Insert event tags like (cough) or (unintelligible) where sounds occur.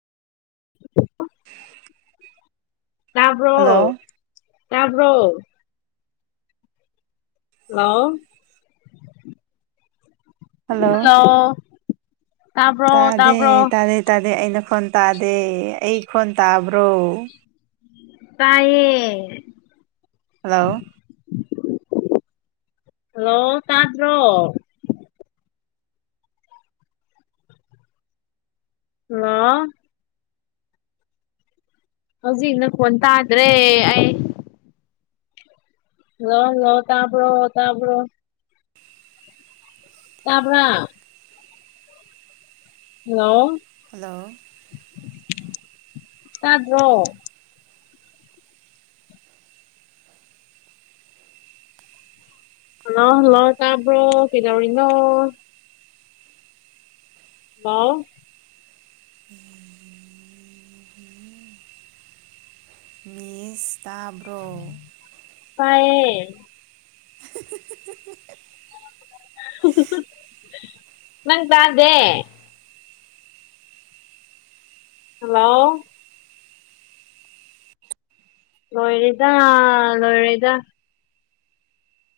(unintelligible) ꯇꯥꯕ꯭ꯔꯣ ꯍꯜꯂꯣ ꯇꯥꯕ꯭ꯔꯣ hello hello ꯇꯥꯕ꯭ꯔꯣ ꯇꯥꯗꯦ ꯇꯥꯕ꯭ꯔꯣ ꯇꯥꯗꯦ ꯇꯥꯗꯦ ꯑꯩꯅ ꯈꯣꯟ ꯇꯥꯗꯦ ꯑꯩ ꯈꯣꯟ ꯇꯥꯕ꯭ꯔꯣ ꯇꯥꯏꯌꯦ ꯍꯜꯂꯣ ꯍꯜꯂꯣ ꯇꯥꯗ꯭ꯔꯣ ꯍꯜꯂꯣ ꯍꯧꯖꯤꯛ ꯅꯈꯣꯟ ꯇꯥꯗ꯭ꯔꯦ ꯑꯩ ꯍꯜꯂꯣ ꯍꯜꯂꯣ ꯇꯥꯕ꯭ꯔꯣ ꯇꯥꯕ꯭ꯔꯣ ꯇꯥꯕ꯭ꯔꯥ ꯍꯜꯂꯣ ꯍꯜꯂꯣ ꯇꯥꯗ꯭ꯔꯣ ꯍꯜꯂꯣ ꯍꯜꯂꯣ ꯇꯥꯕ꯭ꯔꯣ ꯀꯩꯗꯧꯔꯤꯅꯣ ꯍꯜꯂꯣ ꯃꯤꯁ ꯇꯥꯕ꯭ꯔꯣ ꯇꯥꯏꯌꯦ (unintelligible) ꯅꯪ ꯇꯥꯥꯗꯦ ꯍꯜꯂꯣ ꯂꯣꯏꯔꯦꯗ ꯂꯣꯏꯔꯦꯗ